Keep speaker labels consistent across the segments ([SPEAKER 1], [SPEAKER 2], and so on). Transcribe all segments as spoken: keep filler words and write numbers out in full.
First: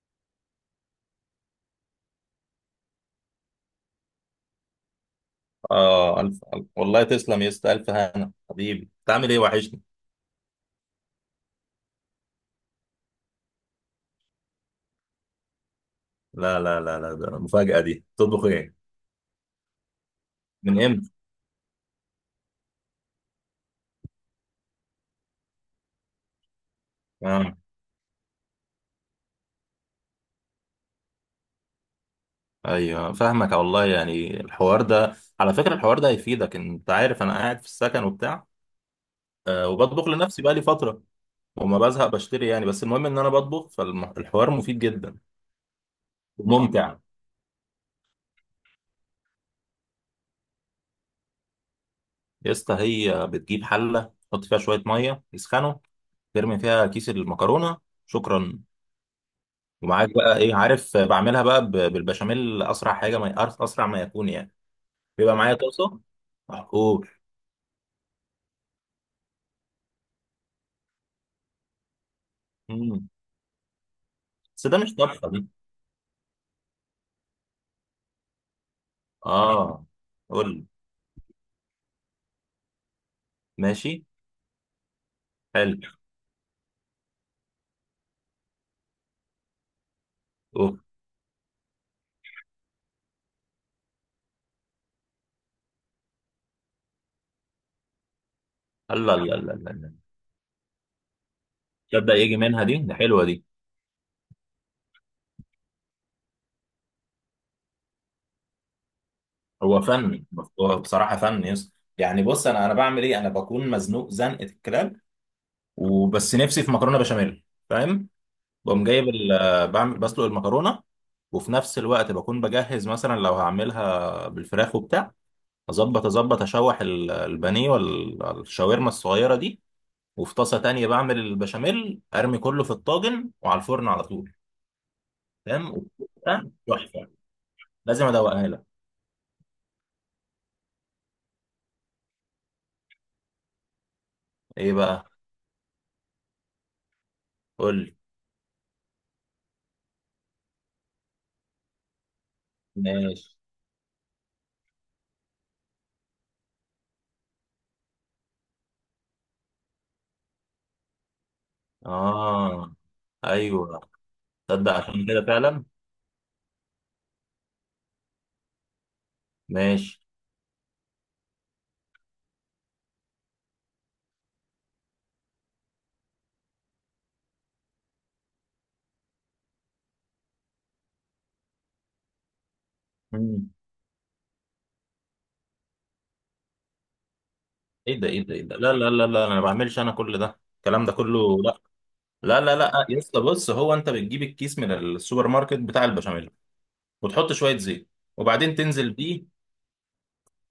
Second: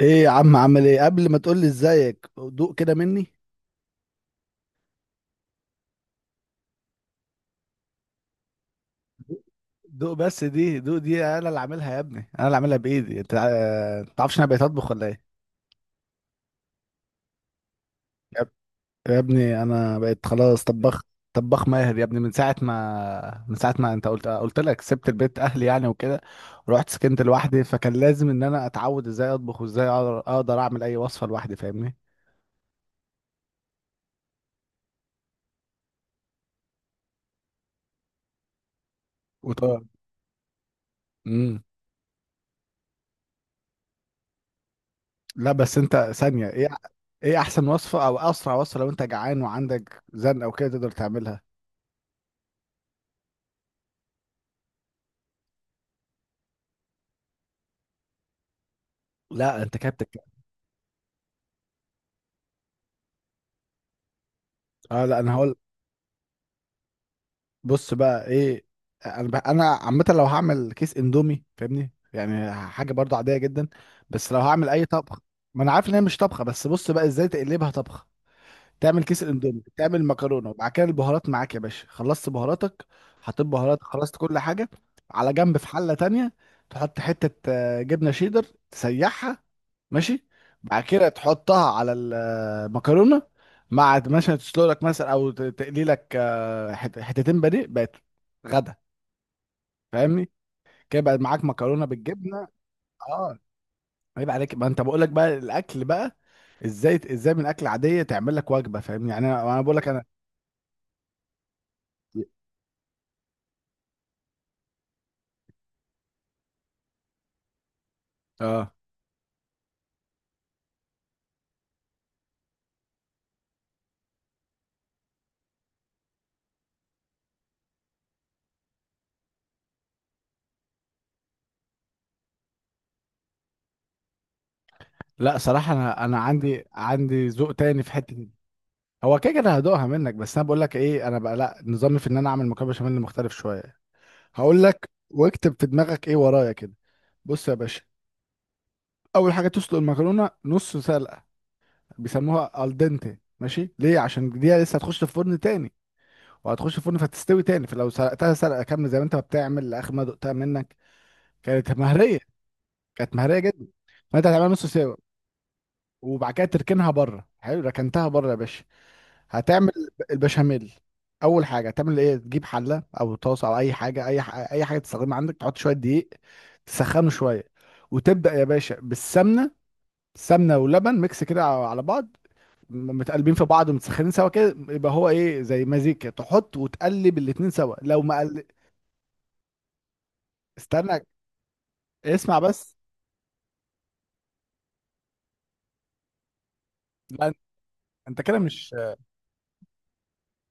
[SPEAKER 1] ايه يا عم، عامل ايه؟ قبل ما تقول لي ازيك، دوق كده مني.
[SPEAKER 2] اه الف الف والله، تسلم يا اسطى. الف هنا حبيبي، بتعمل ايه؟ وحشني.
[SPEAKER 1] دوق بس دي، دوق دي انا اللي عاملها يا ابني، انا اللي عاملها بايدي انت. آه، تعرفش انا بقيت اطبخ ولا ايه؟
[SPEAKER 2] لا لا لا لا، ده المفاجأة دي.
[SPEAKER 1] يا
[SPEAKER 2] تطبخ
[SPEAKER 1] اب-
[SPEAKER 2] ايه؟
[SPEAKER 1] يا ابني انا بقيت خلاص
[SPEAKER 2] من
[SPEAKER 1] طباخ.
[SPEAKER 2] امتى؟
[SPEAKER 1] طباخ ماهر يا ابني، من ساعه ما من ساعه ما انت قلت قلت لك سبت البيت اهلي يعني وكده، ورحت سكنت
[SPEAKER 2] اه،
[SPEAKER 1] لوحدي، فكان لازم ان انا اتعود ازاي اطبخ، وازاي اقدر أقدر اعمل اي وصفه لوحدي. فاهمني؟
[SPEAKER 2] ايوه فاهمك والله. يعني الحوار ده على فكرة الحوار ده هيفيدك. انت عارف انا قاعد في السكن وبتاع، آه
[SPEAKER 1] وطبعا.
[SPEAKER 2] وبطبخ لنفسي بقى لي فترة
[SPEAKER 1] امم
[SPEAKER 2] وما بزهق، بشتري يعني. بس المهم ان انا بطبخ، فالحوار مفيد جدا
[SPEAKER 1] لا بس انت ثانية، ايه
[SPEAKER 2] وممتع.
[SPEAKER 1] ايه احسن وصفة او اسرع وصفة لو انت جعان وعندك زن او كده تقدر تعملها؟
[SPEAKER 2] يا اسطى، هي بتجيب حلة تحط فيها شوية مية يسخنوا، ترمي فيها كيس المكرونة. شكرا.
[SPEAKER 1] لا انت كده
[SPEAKER 2] ومعاك
[SPEAKER 1] بتتكلم.
[SPEAKER 2] بقى ايه؟ عارف بعملها بقى ب- بالبشاميل، اسرع حاجه. ما أر- اسرع ما يكون يعني.
[SPEAKER 1] اه لا، انا
[SPEAKER 2] بيبقى معايا
[SPEAKER 1] هقول.
[SPEAKER 2] طاسه. محقول.
[SPEAKER 1] بص بقى، ايه؟ انا بقى، انا عامة لو هعمل كيس اندومي، فاهمني يعني حاجة
[SPEAKER 2] امم.
[SPEAKER 1] برضو عادية جدا. بس لو
[SPEAKER 2] بس
[SPEAKER 1] هعمل
[SPEAKER 2] ده
[SPEAKER 1] اي
[SPEAKER 2] مش
[SPEAKER 1] طبخ.
[SPEAKER 2] طبخه دي.
[SPEAKER 1] ما انا عارف ان هي مش طبخة، بس بص بقى ازاي تقلبها طبخة. تعمل كيس الاندومي،
[SPEAKER 2] اه،
[SPEAKER 1] تعمل
[SPEAKER 2] قول
[SPEAKER 1] مكرونه،
[SPEAKER 2] لي.
[SPEAKER 1] وبعد كده البهارات معاك يا باشا، خلصت بهاراتك؟ حطيت بهارات،
[SPEAKER 2] ماشي.
[SPEAKER 1] خلصت كل حاجه، على جنب. في حله
[SPEAKER 2] حلو.
[SPEAKER 1] تانية تحط حته آه، جبنه شيدر، تسيحها. ماشي.
[SPEAKER 2] اوه.
[SPEAKER 1] بعد كده تحطها على المكرونه مع مثلا تسلق لك مثلا، او ت- تقلي لك آه، حت- حتتين بانيه بقت غدا.
[SPEAKER 2] الله الله الله الله الله.
[SPEAKER 1] فاهمني؟ كده بقى معاك مكرونه
[SPEAKER 2] تبدا يجي
[SPEAKER 1] بالجبنه.
[SPEAKER 2] منها دي، ده حلوه
[SPEAKER 1] اه.
[SPEAKER 2] دي.
[SPEAKER 1] عيب عليك، ما انت بقول لك بقى الاكل بقى ازاي، ازاي من اكل عاديه تعمل لك وجبه. فاهمني يعني؟ انا أنا بقول
[SPEAKER 2] هو
[SPEAKER 1] لك انا.
[SPEAKER 2] فن. هو بصراحه فن، يس يعني. بص، انا انا بعمل ايه، انا بكون مزنوق زنقه الكلاب وبس، نفسي في مكرونه بشاميل. فاهم؟
[SPEAKER 1] اه
[SPEAKER 2] بقوم جايب ال- بعمل، بسلق المكرونه، وفي نفس الوقت بكون بجهز مثلا لو هعملها بالفراخ وبتاع. اظبط اظبط، اشوح ال- البانيه والشاورما الصغيره دي. وفي طاسه تانية بعمل البشاميل، ارمي كله في الطاجن وعلى الفرن على طول.
[SPEAKER 1] لا
[SPEAKER 2] تمام،
[SPEAKER 1] صراحة، انا انا
[SPEAKER 2] وبتبقى
[SPEAKER 1] عندي
[SPEAKER 2] تحفه.
[SPEAKER 1] عندي ذوق تاني في
[SPEAKER 2] لازم
[SPEAKER 1] حتة دي.
[SPEAKER 2] ادوقها لك.
[SPEAKER 1] هو كده كده هدوقها منك، بس انا بقول لك ايه، انا بقى لا، نظامي في ان انا اعمل مكرونة بشاميل مختلف شوية. هقول
[SPEAKER 2] ايه
[SPEAKER 1] لك
[SPEAKER 2] بقى؟
[SPEAKER 1] واكتب في دماغك ايه ورايا كده. بص يا
[SPEAKER 2] قول
[SPEAKER 1] باشا،
[SPEAKER 2] لي.
[SPEAKER 1] اول حاجة تسلق المكرونة نص سلقة. بيسموها الدنتي،
[SPEAKER 2] ماشي.
[SPEAKER 1] ماشي؟ ليه؟ عشان دي لسه هتخش في فرن تاني، وهتخش في فرن فتستوي تاني. فلو سلقتها سلقة كاملة زي ما انت ما بتعمل، لاخر ما دقتها منك كانت مهرية،
[SPEAKER 2] اه.
[SPEAKER 1] كانت مهرية جدا.
[SPEAKER 2] ايوه.
[SPEAKER 1] فانت هتعملها نص
[SPEAKER 2] تصدق
[SPEAKER 1] سوا.
[SPEAKER 2] عشان كده فعلا.
[SPEAKER 1] وبعد كده تركنها بره. حلو، ركنتها بره يا باشا، هتعمل
[SPEAKER 2] ماشي.
[SPEAKER 1] البشاميل. اول حاجه هتعمل ايه؟ تجيب حله او طاسه او اي حاجه، اي ح... اي حاجه تستخدمها عندك. تحط شويه دقيق، تسخنه شويه، وتبدا يا باشا بالسمنه. سمنه ولبن، ميكس كده على بعض، م- متقلبين في
[SPEAKER 2] مم.
[SPEAKER 1] بعض ومتسخنين سوا كده، يبقى هو ايه زي مزيج كده. تحط وتقلب الاتنين سوا
[SPEAKER 2] ايه
[SPEAKER 1] لو
[SPEAKER 2] ده،
[SPEAKER 1] ما
[SPEAKER 2] ايه ده، ايه
[SPEAKER 1] قل...
[SPEAKER 2] ده، لا لا لا لا، انا ما بعملش. انا كل ده الكلام ده
[SPEAKER 1] استنى،
[SPEAKER 2] كله؟ لا
[SPEAKER 1] اسمع
[SPEAKER 2] لا لا
[SPEAKER 1] بس.
[SPEAKER 2] لا، يا اسطى، بص، هو انت بتجيب الكيس من السوبر ماركت بتاع البشاميل وتحط
[SPEAKER 1] لا
[SPEAKER 2] شويه زيت
[SPEAKER 1] انت كده
[SPEAKER 2] وبعدين
[SPEAKER 1] مش.
[SPEAKER 2] تنزل بيه.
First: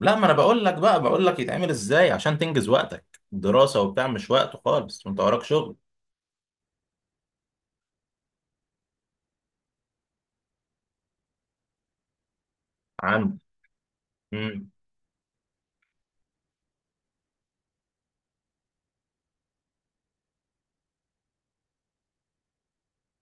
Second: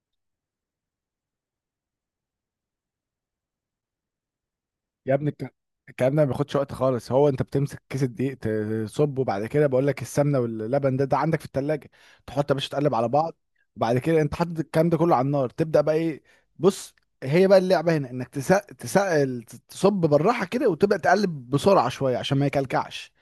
[SPEAKER 2] لا، ما انا بقول لك بقى، بقول لك يتعمل ازاي عشان تنجز وقتك، دراسة وبتاع مش وقت خالص
[SPEAKER 1] يا
[SPEAKER 2] وانت
[SPEAKER 1] ابني
[SPEAKER 2] وراك
[SPEAKER 1] الك-
[SPEAKER 2] شغل.
[SPEAKER 1] الكلام ده ما بياخدش وقت خالص. هو انت بتمسك كيس الدقيق، تصبه، وبعد كده بقول لك السمنه واللبن، ده ده عندك في التلاجة، تحط يا باشا، تقلب على بعض.
[SPEAKER 2] عندي.
[SPEAKER 1] وبعد كده انت حاطط
[SPEAKER 2] امم.
[SPEAKER 1] الكلام ده كله على النار، تبدا بقى ايه؟ بص، هي بقى اللعبه هنا، انك تسق تسق، تصب بالراحه كده، وتبدا تقلب بسرعه شويه عشان ما يكلكعش.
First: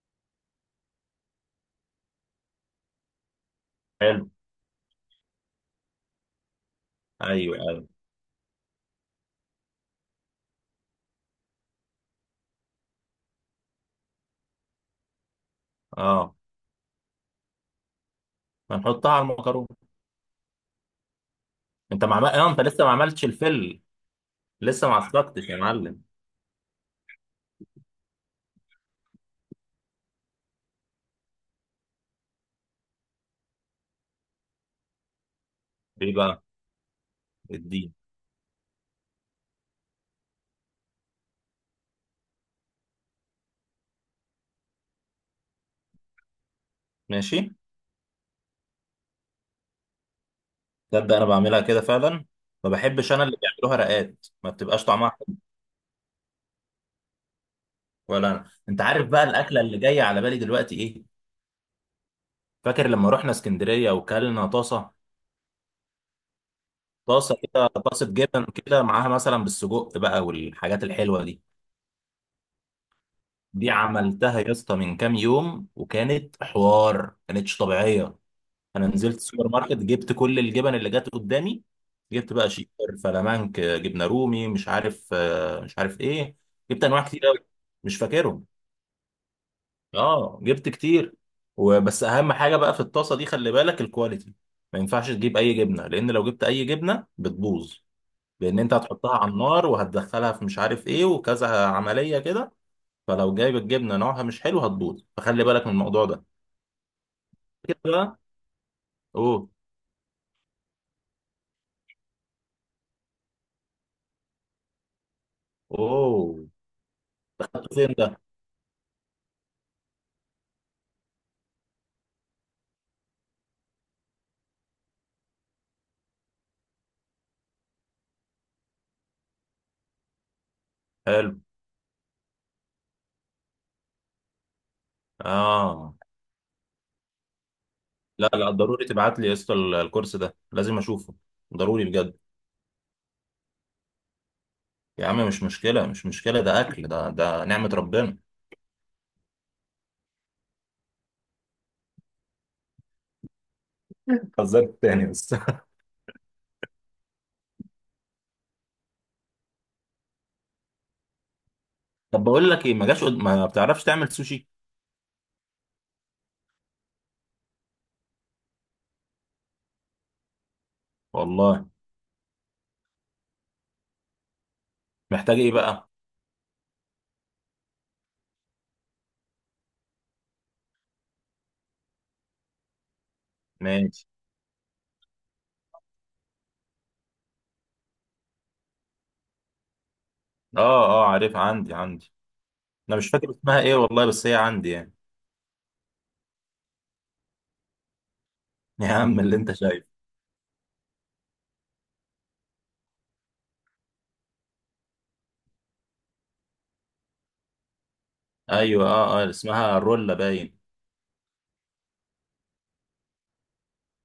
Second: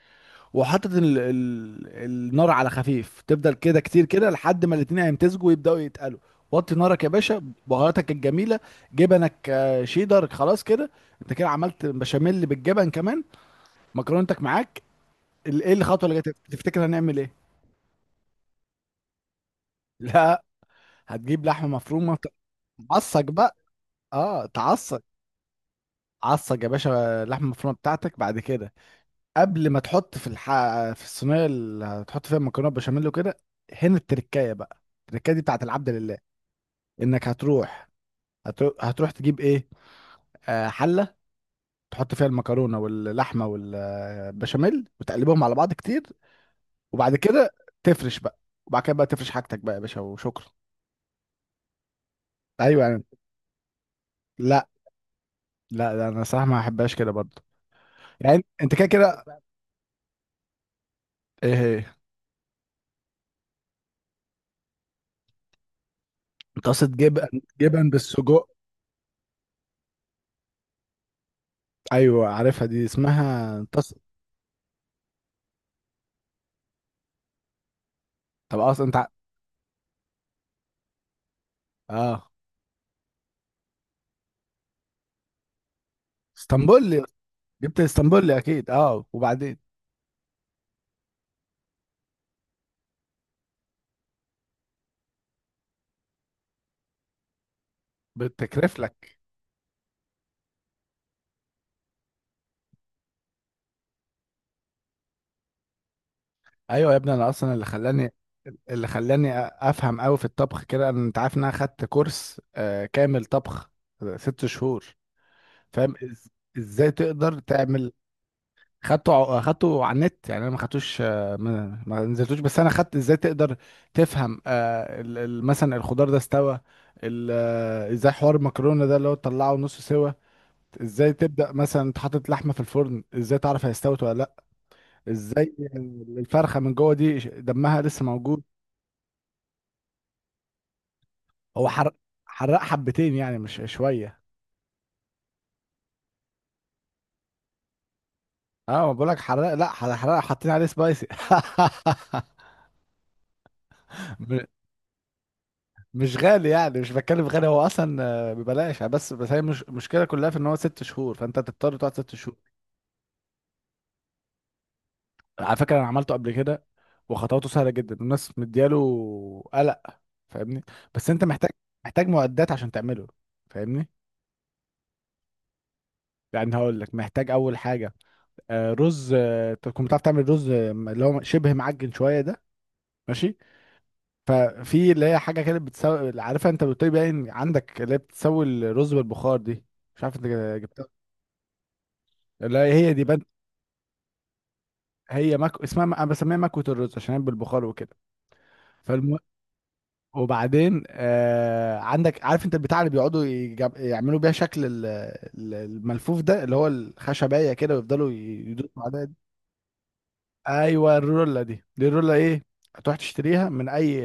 [SPEAKER 1] وحاطط ال... ال... النار على خفيف، تفضل كده كتير كده
[SPEAKER 2] حلو.
[SPEAKER 1] لحد ما الاتنين هيمتزجوا ويبداوا يتقلوا. وطي نارك يا باشا،
[SPEAKER 2] ايوه ايوه.
[SPEAKER 1] بهاراتك الجميله، جبنك آه، شيدر، خلاص كده انت كده عملت بشاميل بالجبن كمان. مكرونتك معاك، ال- ايه الخطوه اللي جايه
[SPEAKER 2] اه،
[SPEAKER 1] تفتكر هنعمل ايه؟
[SPEAKER 2] هنحطها على المكرونة.
[SPEAKER 1] لا، هتجيب لحمه
[SPEAKER 2] انت مع
[SPEAKER 1] مفرومه،
[SPEAKER 2] اه انت لسه ما عملتش
[SPEAKER 1] تعصج بقى.
[SPEAKER 2] الفل.
[SPEAKER 1] اه
[SPEAKER 2] لسه ما
[SPEAKER 1] تعصج.
[SPEAKER 2] عصقتش يا معلم.
[SPEAKER 1] عصج يا باشا اللحمه المفرومه بتاعتك. بعد كده قبل ما تحط في الح... في الصينيه اللي هتحط فيها المكرونه بشاميل وكده، هنا التركايه بقى. التركايه دي بتاعت العبد
[SPEAKER 2] ايه
[SPEAKER 1] لله،
[SPEAKER 2] بقى؟
[SPEAKER 1] انك هتروح،
[SPEAKER 2] الدين.
[SPEAKER 1] هتروح, هتروح تجيب ايه؟ آه، حله، تحط فيها المكرونه واللحمه والبشاميل وتقلبهم على بعض كتير، وبعد
[SPEAKER 2] ماشي.
[SPEAKER 1] كده تفرش بقى. وبعد كده بقى تفرش حاجتك بقى يا باشا، وشكرا.
[SPEAKER 2] تبدأ، انا بعملها كده فعلا. ما
[SPEAKER 1] ايوه يعني.
[SPEAKER 2] بحبش انا اللي بيعملوها رقات، ما
[SPEAKER 1] لا
[SPEAKER 2] بتبقاش طعمها حلو.
[SPEAKER 1] لا لا، انا صراحه ما احبهاش كده برضه.
[SPEAKER 2] ولا
[SPEAKER 1] يعني
[SPEAKER 2] انا.
[SPEAKER 1] انت
[SPEAKER 2] انت
[SPEAKER 1] كده
[SPEAKER 2] عارف
[SPEAKER 1] كده.
[SPEAKER 2] بقى الاكله اللي جايه على بالي دلوقتي ايه؟
[SPEAKER 1] ايه هي؟
[SPEAKER 2] فاكر لما رحنا اسكندريه وكلنا طاسه؟
[SPEAKER 1] طاسه جبن،
[SPEAKER 2] طاسه كده،
[SPEAKER 1] جبن
[SPEAKER 2] طاسه جبن
[SPEAKER 1] بالسجق.
[SPEAKER 2] كده معاها مثلا بالسجق بقى والحاجات الحلوه دي.
[SPEAKER 1] ايوه عارفها، دي اسمها
[SPEAKER 2] دي
[SPEAKER 1] طاسه.
[SPEAKER 2] عملتها يا اسطى من كام يوم وكانت حوار، كانتش طبيعيه.
[SPEAKER 1] طب اصلا
[SPEAKER 2] انا
[SPEAKER 1] انت ع-
[SPEAKER 2] نزلت السوبر ماركت، جبت كل الجبن اللي جت قدامي.
[SPEAKER 1] اه،
[SPEAKER 2] جبت بقى شيكر، فلامنك، جبنه رومي، مش عارف آه، مش عارف ايه. جبت انواع
[SPEAKER 1] اسطنبول.
[SPEAKER 2] كتير قوي،
[SPEAKER 1] جبت
[SPEAKER 2] مش
[SPEAKER 1] اسطنبول
[SPEAKER 2] فاكرهم.
[SPEAKER 1] اكيد، اه. وبعدين
[SPEAKER 2] اه جبت كتير. وبس اهم حاجه بقى في الطاسه دي، خلي بالك الكواليتي. ما ينفعش تجيب اي جبنه، لان لو جبت اي جبنه بتبوظ. لان انت
[SPEAKER 1] بتكرف لك.
[SPEAKER 2] هتحطها على النار وهتدخلها في مش عارف ايه وكذا عمليه كده، فلو جايب الجبنه نوعها مش حلو هتبوظ، فخلي بالك من الموضوع ده.
[SPEAKER 1] ايوه يا ابني، انا اصلا اللي
[SPEAKER 2] كده
[SPEAKER 1] خلاني،
[SPEAKER 2] بقى.
[SPEAKER 1] اللي خلاني
[SPEAKER 2] اوه
[SPEAKER 1] افهم قوي في الطبخ كده، انا انت عارف ان انا خدت كورس آه كامل طبخ ست شهور. فاهم إز...
[SPEAKER 2] اوه.
[SPEAKER 1] ازاي تقدر
[SPEAKER 2] دخلت فين
[SPEAKER 1] تعمل.
[SPEAKER 2] ده؟
[SPEAKER 1] خدته ع- خدته على النت يعني، انا ما خدتوش آه، ما... ما نزلتوش. بس انا خدت ازاي تقدر تفهم آه ال... ال- مثلا الخضار ده استوى، ال... آه، ازاي حوار المكرونه ده، اللي هو تطلعه نص سوا. ازاي
[SPEAKER 2] حلو.
[SPEAKER 1] تبدا مثلا، انت حاطط لحمه في الفرن، ازاي تعرف هي استوت ولا لا. ازاي
[SPEAKER 2] اه،
[SPEAKER 1] الفرخه من جوه دي ش- دمها لسه
[SPEAKER 2] لا
[SPEAKER 1] موجود.
[SPEAKER 2] لا، ضروري تبعت لي يا اسطى ال- الكورس ده، لازم اشوفه
[SPEAKER 1] هو
[SPEAKER 2] ضروري
[SPEAKER 1] حرق،
[SPEAKER 2] بجد.
[SPEAKER 1] حرق حبتين يعني مش شويه.
[SPEAKER 2] يا عم مش مشكله مش مشكله، ده اكل، ده ده نعمه ربنا.
[SPEAKER 1] اه ما بقولك حرق، لا حرق، حرق، حاطين عليه سبايسي. م-
[SPEAKER 2] هزرت تاني بس.
[SPEAKER 1] مش غالي يعني، مش بتكلم غالي هو اصلا، آه، ببلاش يعني. بس بس هي مش المشكله كلها، في ان هو ست شهور، فانت تضطر تقعد ست
[SPEAKER 2] طب
[SPEAKER 1] شهور
[SPEAKER 2] بقول لك ايه، ما جاش قد- ما بتعرفش تعمل سوشي؟
[SPEAKER 1] على فكره انا عملته قبل كده، وخطواته سهله جدا، الناس مدياله قلق. فاهمني؟ بس انت محتاج،
[SPEAKER 2] والله.
[SPEAKER 1] محتاج معدات عشان تعمله. فاهمني؟
[SPEAKER 2] محتاج ايه بقى؟
[SPEAKER 1] يعني هقول لك، محتاج اول حاجه آه، رز، آه، تكون بتعرف تعمل رز، آه، اللي هو شبه معجن شويه ده. ماشي؟
[SPEAKER 2] ماشي.
[SPEAKER 1] آه، في اللي هي حاجه كده بتسوي، عارفها انت، بتقول إيه، باين عندك، اللي هي بتسوي الرز بالبخار دي. مش عارف انت
[SPEAKER 2] اه
[SPEAKER 1] جبتها.
[SPEAKER 2] اه عارف، عندي عندي.
[SPEAKER 1] لا هي
[SPEAKER 2] انا
[SPEAKER 1] دي
[SPEAKER 2] مش
[SPEAKER 1] بنت،
[SPEAKER 2] فاكر اسمها ايه والله، بس هي عندي يعني.
[SPEAKER 1] هي مك... اسمها انا بسميها مكوة الرز عشان هي بالبخار وكده.
[SPEAKER 2] يا
[SPEAKER 1] فالم...
[SPEAKER 2] عم اللي انت شايفه.
[SPEAKER 1] وبعدين آه، عندك، عارف انت البتاع اللي بيقعدوا يجب... يعملوا بيها شكل ال- ال- الملفوف ده، اللي هو الخشبية كده ويفضلوا يدوسوا
[SPEAKER 2] ايوه،
[SPEAKER 1] عليها.
[SPEAKER 2] اه اه، اسمها رولا باين.
[SPEAKER 1] ايوه الرولا دي، دي الرولا ايه، هتروح تشتريها من اي،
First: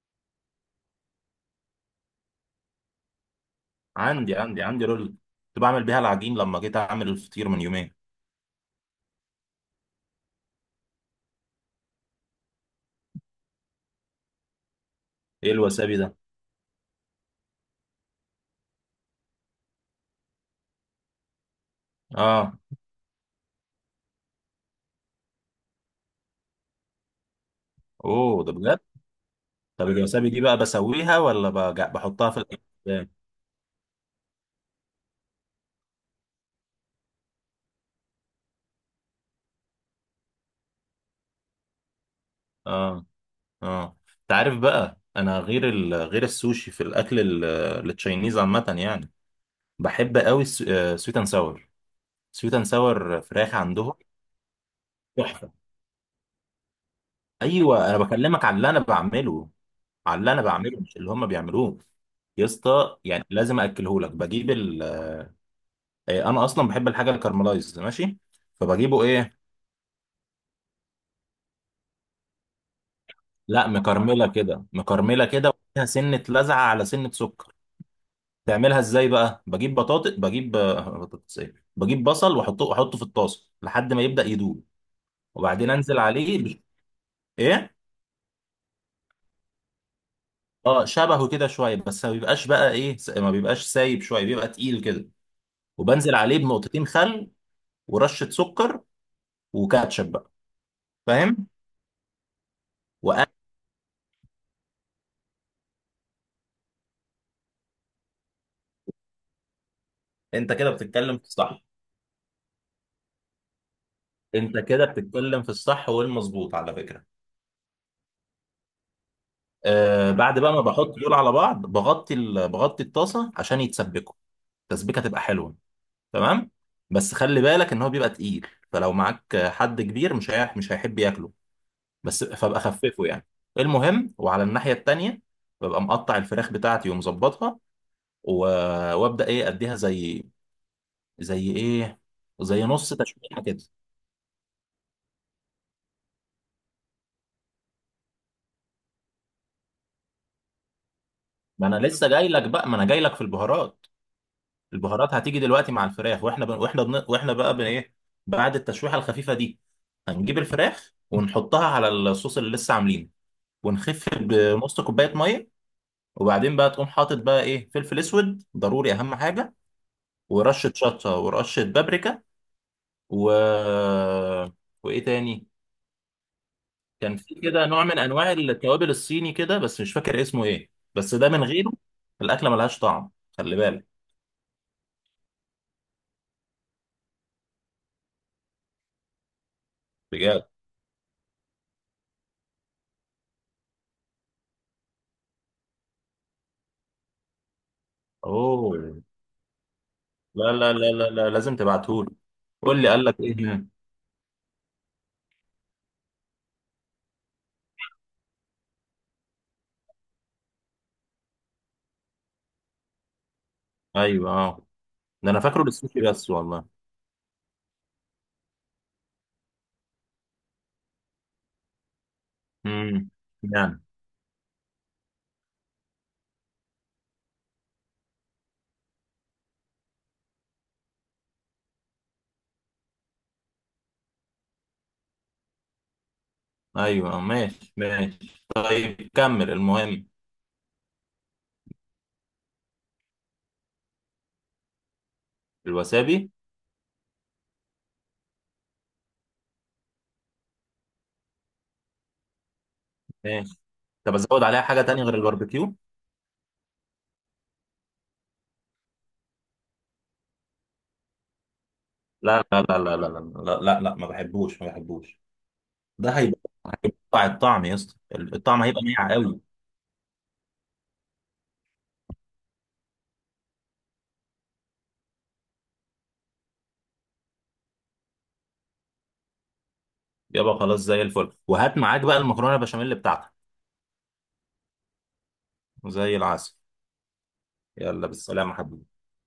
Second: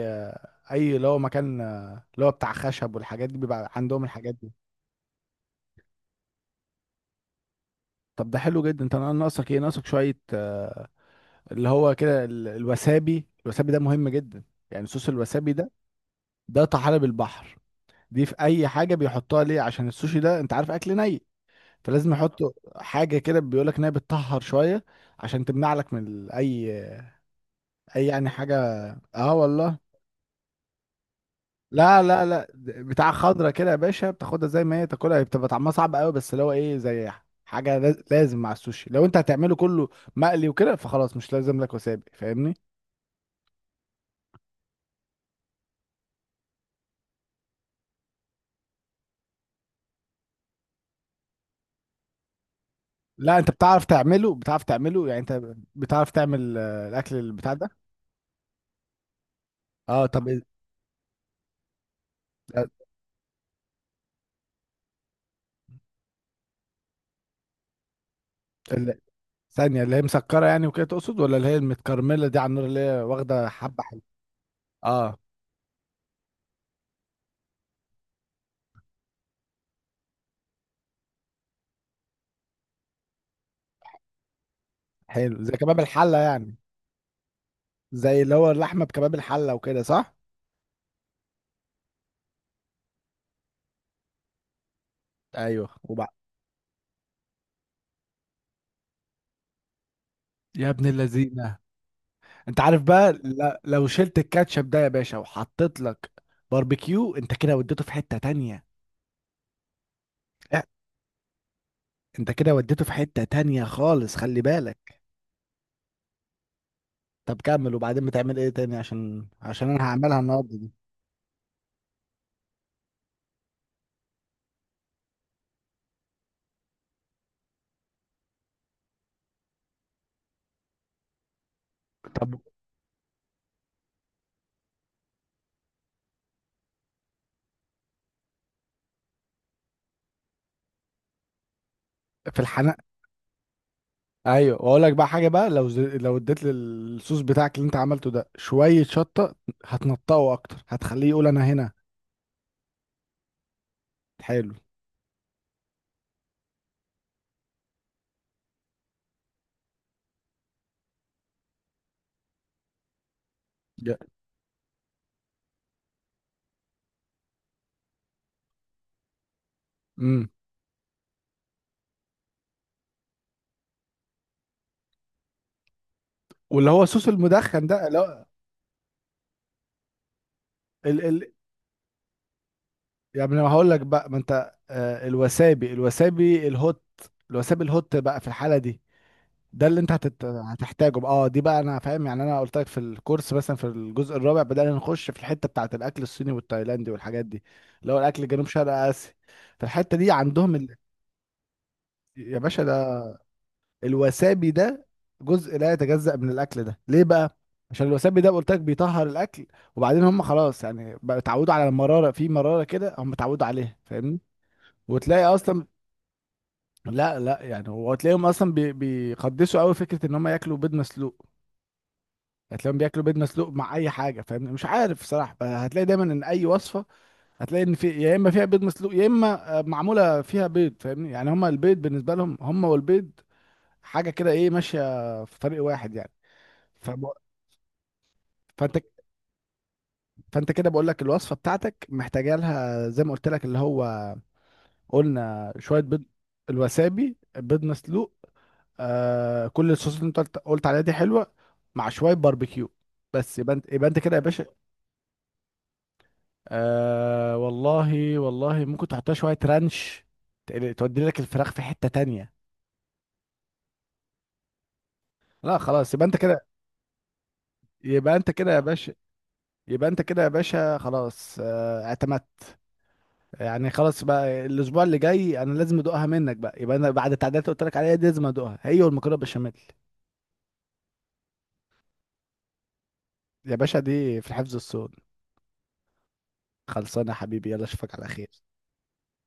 [SPEAKER 1] اي اللي هو مكان، اللي هو بتاع خشب والحاجات دي، بيبقى عندهم الحاجات
[SPEAKER 2] عندي
[SPEAKER 1] دي.
[SPEAKER 2] عندي عندي، رولا كنت بعمل بيها العجين لما جيت اعمل الفطير من يومين.
[SPEAKER 1] طب ده حلو جدا. انت ناقصك ايه؟ ناقصك شويه آه، اللي هو كده ال- الوسابي. الوسابي ده مهم جدا، يعني صوص
[SPEAKER 2] ايه
[SPEAKER 1] الوسابي ده.
[SPEAKER 2] الوسابي ده؟
[SPEAKER 1] ده طحالب البحر، دي في اي حاجه بيحطوها ليه، عشان السوشي ده انت عارف اكل ني، فلازم يحطوا
[SPEAKER 2] اه.
[SPEAKER 1] حاجه كده بيقولك انها بتطهر شويه، عشان تمنع لك من ال- اي، اي يعني
[SPEAKER 2] اوه، ده
[SPEAKER 1] حاجه.
[SPEAKER 2] بجد؟
[SPEAKER 1] اه والله.
[SPEAKER 2] طب الوسابي دي بقى بسويها ولا بج-
[SPEAKER 1] لا لا
[SPEAKER 2] بحطها في
[SPEAKER 1] لا،
[SPEAKER 2] الاكل؟
[SPEAKER 1] بتاع خضرة كده يا باشا، بتاخدها زي ما هي تاكلها، هي بتبقى طعمها صعب قوي، بس اللي هو ايه، زي حاجة لاز- لازم مع السوشي. لو انت هتعمله كله مقلي وكده، فخلاص مش لازم لك وسابي. فاهمني؟
[SPEAKER 2] اه. اه. انت عارف بقى انا غير ال... غير السوشي في الاكل، ال- التشاينيز عامه يعني، بحب قوي. سويت اند ساور. سويت اند ساور
[SPEAKER 1] لا انت
[SPEAKER 2] فراخ
[SPEAKER 1] بتعرف
[SPEAKER 2] عندهم،
[SPEAKER 1] تعمله، بتعرف تعمله يعني انت
[SPEAKER 2] تحفه.
[SPEAKER 1] بتعرف تعمل آه، الاكل البتاع ده.
[SPEAKER 2] ايوه، انا بكلمك على اللي انا بعمله،
[SPEAKER 1] اه
[SPEAKER 2] على
[SPEAKER 1] طب
[SPEAKER 2] اللي انا
[SPEAKER 1] ال-
[SPEAKER 2] بعمله مش اللي هم بيعملوه. يا اسطى يعني لازم اكله لك، بجيب ال... آه، انا اصلا بحب الحاجه الكارملايز، ماشي؟
[SPEAKER 1] ال-
[SPEAKER 2] فبجيبه ايه،
[SPEAKER 1] ثانية، اللي هي مسكرة يعني وكده تقصد، ولا اللي هي المتكرملة دي على النار اللي هي واخدة
[SPEAKER 2] لا،
[SPEAKER 1] حبة حلو؟
[SPEAKER 2] مكرمله كده،
[SPEAKER 1] اه
[SPEAKER 2] مكرمله كده وفيها سنه لزعه على سنه سكر. تعملها ازاي بقى؟ بجيب بطاطس، بجيب آه، بطاطس ايه، بجيب بصل واحطه واحطه في الطاسه لحد ما يبدا يدوب.
[SPEAKER 1] حلو، زي
[SPEAKER 2] وبعدين
[SPEAKER 1] كباب
[SPEAKER 2] انزل
[SPEAKER 1] الحلة
[SPEAKER 2] عليه
[SPEAKER 1] يعني،
[SPEAKER 2] ب... ايه،
[SPEAKER 1] زي اللي هو اللحمة بكباب الحلة وكده، صح؟
[SPEAKER 2] اه شبهه كده شويه، بس ما بيبقاش بقى ايه، س- ما بيبقاش سايب شويه، بيبقى تقيل كده.
[SPEAKER 1] ايوه وبعد.
[SPEAKER 2] وبنزل عليه بنقطتين خل، ورشه سكر، وكاتشب.
[SPEAKER 1] يا ابن
[SPEAKER 2] فاهم؟
[SPEAKER 1] اللذينة، انت عارف بقى
[SPEAKER 2] وأنا.
[SPEAKER 1] ل- لو شلت الكاتشب ده يا باشا وحطيت لك باربيكيو، انت كده وديته في حتة تانية.
[SPEAKER 2] أنت
[SPEAKER 1] اه،
[SPEAKER 2] كده بتتكلم في الصح.
[SPEAKER 1] انت كده وديته في حتة تانية خالص، خلي
[SPEAKER 2] أنت كده
[SPEAKER 1] بالك.
[SPEAKER 2] بتتكلم في الصح والمظبوط على فكرة.
[SPEAKER 1] طب كمل، وبعدين بتعمل ايه تاني؟ عشان عشان انا
[SPEAKER 2] آه،
[SPEAKER 1] هعملها
[SPEAKER 2] بعد بقى
[SPEAKER 1] النهارده
[SPEAKER 2] ما
[SPEAKER 1] دي.
[SPEAKER 2] بحط دول على بعض، بغطي ال... بغطي الطاسة عشان يتسبكوا، التسبيكة تبقى حلوة. تمام. بس خلي بالك إن هو بيبقى تقيل، فلو معاك حد كبير، مش هي... مش هيحب ياكله. بس
[SPEAKER 1] طب
[SPEAKER 2] فابقى خففه يعني. المهم، وعلى الناحية التانية ببقى مقطع الفراخ بتاعتي ومظبطها، و... وابدا ايه؟ اديها زي، زي ايه،
[SPEAKER 1] في
[SPEAKER 2] زي
[SPEAKER 1] الحناء.
[SPEAKER 2] نص تشويحه كده.
[SPEAKER 1] ايوه واقول لك بقى حاجه بقى، لو ز... لو اديت للصوص بتاعك اللي انت عملته ده شويه شطه، هتنطقه اكتر، هتخليه يقول انا
[SPEAKER 2] ما
[SPEAKER 1] هنا.
[SPEAKER 2] انا لسه جاي لك بقى، ما انا جاي لك في البهارات.
[SPEAKER 1] حلو.
[SPEAKER 2] البهارات هتيجي دلوقتي مع الفراخ واحنا بن... واحنا بن... واحنا بقى بن ايه، بعد التشويحه الخفيفه دي، هنجيب الفراخ ونحطها على الصوص اللي لسه عاملينه، ونخف بنص كوبايه ميه. وبعدين بقى تقوم حاطط بقى ايه، فلفل اسود ضروري اهم حاجه،
[SPEAKER 1] امم
[SPEAKER 2] ورشه شطه، ورشه بابريكا، و، وايه تاني.
[SPEAKER 1] واللي هو الصوص
[SPEAKER 2] كان في
[SPEAKER 1] المدخن
[SPEAKER 2] كده نوع
[SPEAKER 1] ده.
[SPEAKER 2] من انواع التوابل الصيني كده، بس مش فاكر اسمه ايه، بس
[SPEAKER 1] لا
[SPEAKER 2] ده من غيره الاكله ملهاش طعم.
[SPEAKER 1] يعني انا
[SPEAKER 2] خلي
[SPEAKER 1] هقول لك
[SPEAKER 2] بالك.
[SPEAKER 1] بقى، ما انت آه، الوسابي الوسابي الهوت، الوسابي الهوت بقى في الحاله دي، ده اللي انت هتت...
[SPEAKER 2] بجد.
[SPEAKER 1] هتحتاجه بقى. اه دي بقى انا فاهم، يعني انا قلت لك في الكورس مثلا في الجزء الرابع بدأنا نخش في الحته بتاعه الاكل الصيني والتايلاندي والحاجات دي، اللي هو الاكل جنوب شرق
[SPEAKER 2] اوه.
[SPEAKER 1] اسيا. فالحته دي
[SPEAKER 2] لا
[SPEAKER 1] عندهم
[SPEAKER 2] لا
[SPEAKER 1] ال...
[SPEAKER 2] لا لا، لا، لازم تبعتهولي.
[SPEAKER 1] يا باشا
[SPEAKER 2] قول لي، قال
[SPEAKER 1] ده
[SPEAKER 2] لك ايه هنا.
[SPEAKER 1] الوسابي ده جزء لا يتجزأ من الاكل ده. ليه بقى؟ عشان الوسابي ده قلت لك بيطهر الاكل. وبعدين هم خلاص يعني بقى اتعودوا على المراره، في مراره كده هم اتعودوا عليها. فاهمني؟
[SPEAKER 2] ايوه، اه،
[SPEAKER 1] وتلاقي
[SPEAKER 2] ده انا فاكره
[SPEAKER 1] اصلا.
[SPEAKER 2] للسوشي بس والله.
[SPEAKER 1] لا لا، يعني هو تلاقيهم اصلا بي بيقدسوا قوي فكره ان هم ياكلوا بيض مسلوق. هتلاقيهم بياكلوا
[SPEAKER 2] امم.
[SPEAKER 1] بيض مسلوق مع
[SPEAKER 2] يعني.
[SPEAKER 1] اي حاجه، فاهم؟ مش عارف صراحه، هتلاقي دايما ان اي وصفه، هتلاقي ان في يا اما فيها بيض مسلوق، يا اما آه، معموله فيها بيض. فاهمني يعني؟ هم البيض بالنسبه لهم هم والبيض حاجه كده ايه، ماشيه في طريق واحد يعني. فب...
[SPEAKER 2] ايوه، آه، ماشي ماشي،
[SPEAKER 1] فانت
[SPEAKER 2] طيب كمل المهم.
[SPEAKER 1] فانت كده بقول لك الوصفه بتاعتك محتاجه لها زي ما قلت لك، اللي هو قلنا شويه بيض،
[SPEAKER 2] الوسابي.
[SPEAKER 1] الوسابي، بيض مسلوق، آه كل الصوصات اللي انت قلت قلت عليها دي حلوه، مع شويه باربيكيو. بس يبقى
[SPEAKER 2] ماشي.
[SPEAKER 1] انت، يبقى انت
[SPEAKER 2] طب
[SPEAKER 1] كده يا
[SPEAKER 2] ازود
[SPEAKER 1] باشا.
[SPEAKER 2] عليها حاجه تانية غير الباربيكيو؟
[SPEAKER 1] آه والله، والله ممكن تحطها شويه رانش، تقل- تودي لك الفراخ في حته تانية.
[SPEAKER 2] لا لا لا لا لا لا لا لا، لا، ما بحبوش ما بحبوش.
[SPEAKER 1] لا خلاص، يبقى
[SPEAKER 2] ده
[SPEAKER 1] انت
[SPEAKER 2] هيبقى،
[SPEAKER 1] كده،
[SPEAKER 2] هيبقى الطعم يا اسطى،
[SPEAKER 1] يبقى انت كده يا
[SPEAKER 2] الطعم هيبقى
[SPEAKER 1] باشا،
[SPEAKER 2] ناعم قوي.
[SPEAKER 1] يبقى انت كده يا باشا خلاص، آه اعتمدت. يعني خلاص بقى الاسبوع اللي جاي انا لازم ادوقها منك بقى، يبقى انا بعد التعديلات اللي قلت لك عليها دي لازم ادوقها هي والمكرونه بشاميل.
[SPEAKER 2] يبقى خلاص زي الفل، وهات معاك بقى المكرونه البشاميل بتاعتك.
[SPEAKER 1] يا باشا دي في الحفظ الصون،
[SPEAKER 2] زي العسل.
[SPEAKER 1] خلصانه يا حبيبي. يلا اشوفك
[SPEAKER 2] يلا
[SPEAKER 1] على خير.
[SPEAKER 2] بالسلامه حبيبي.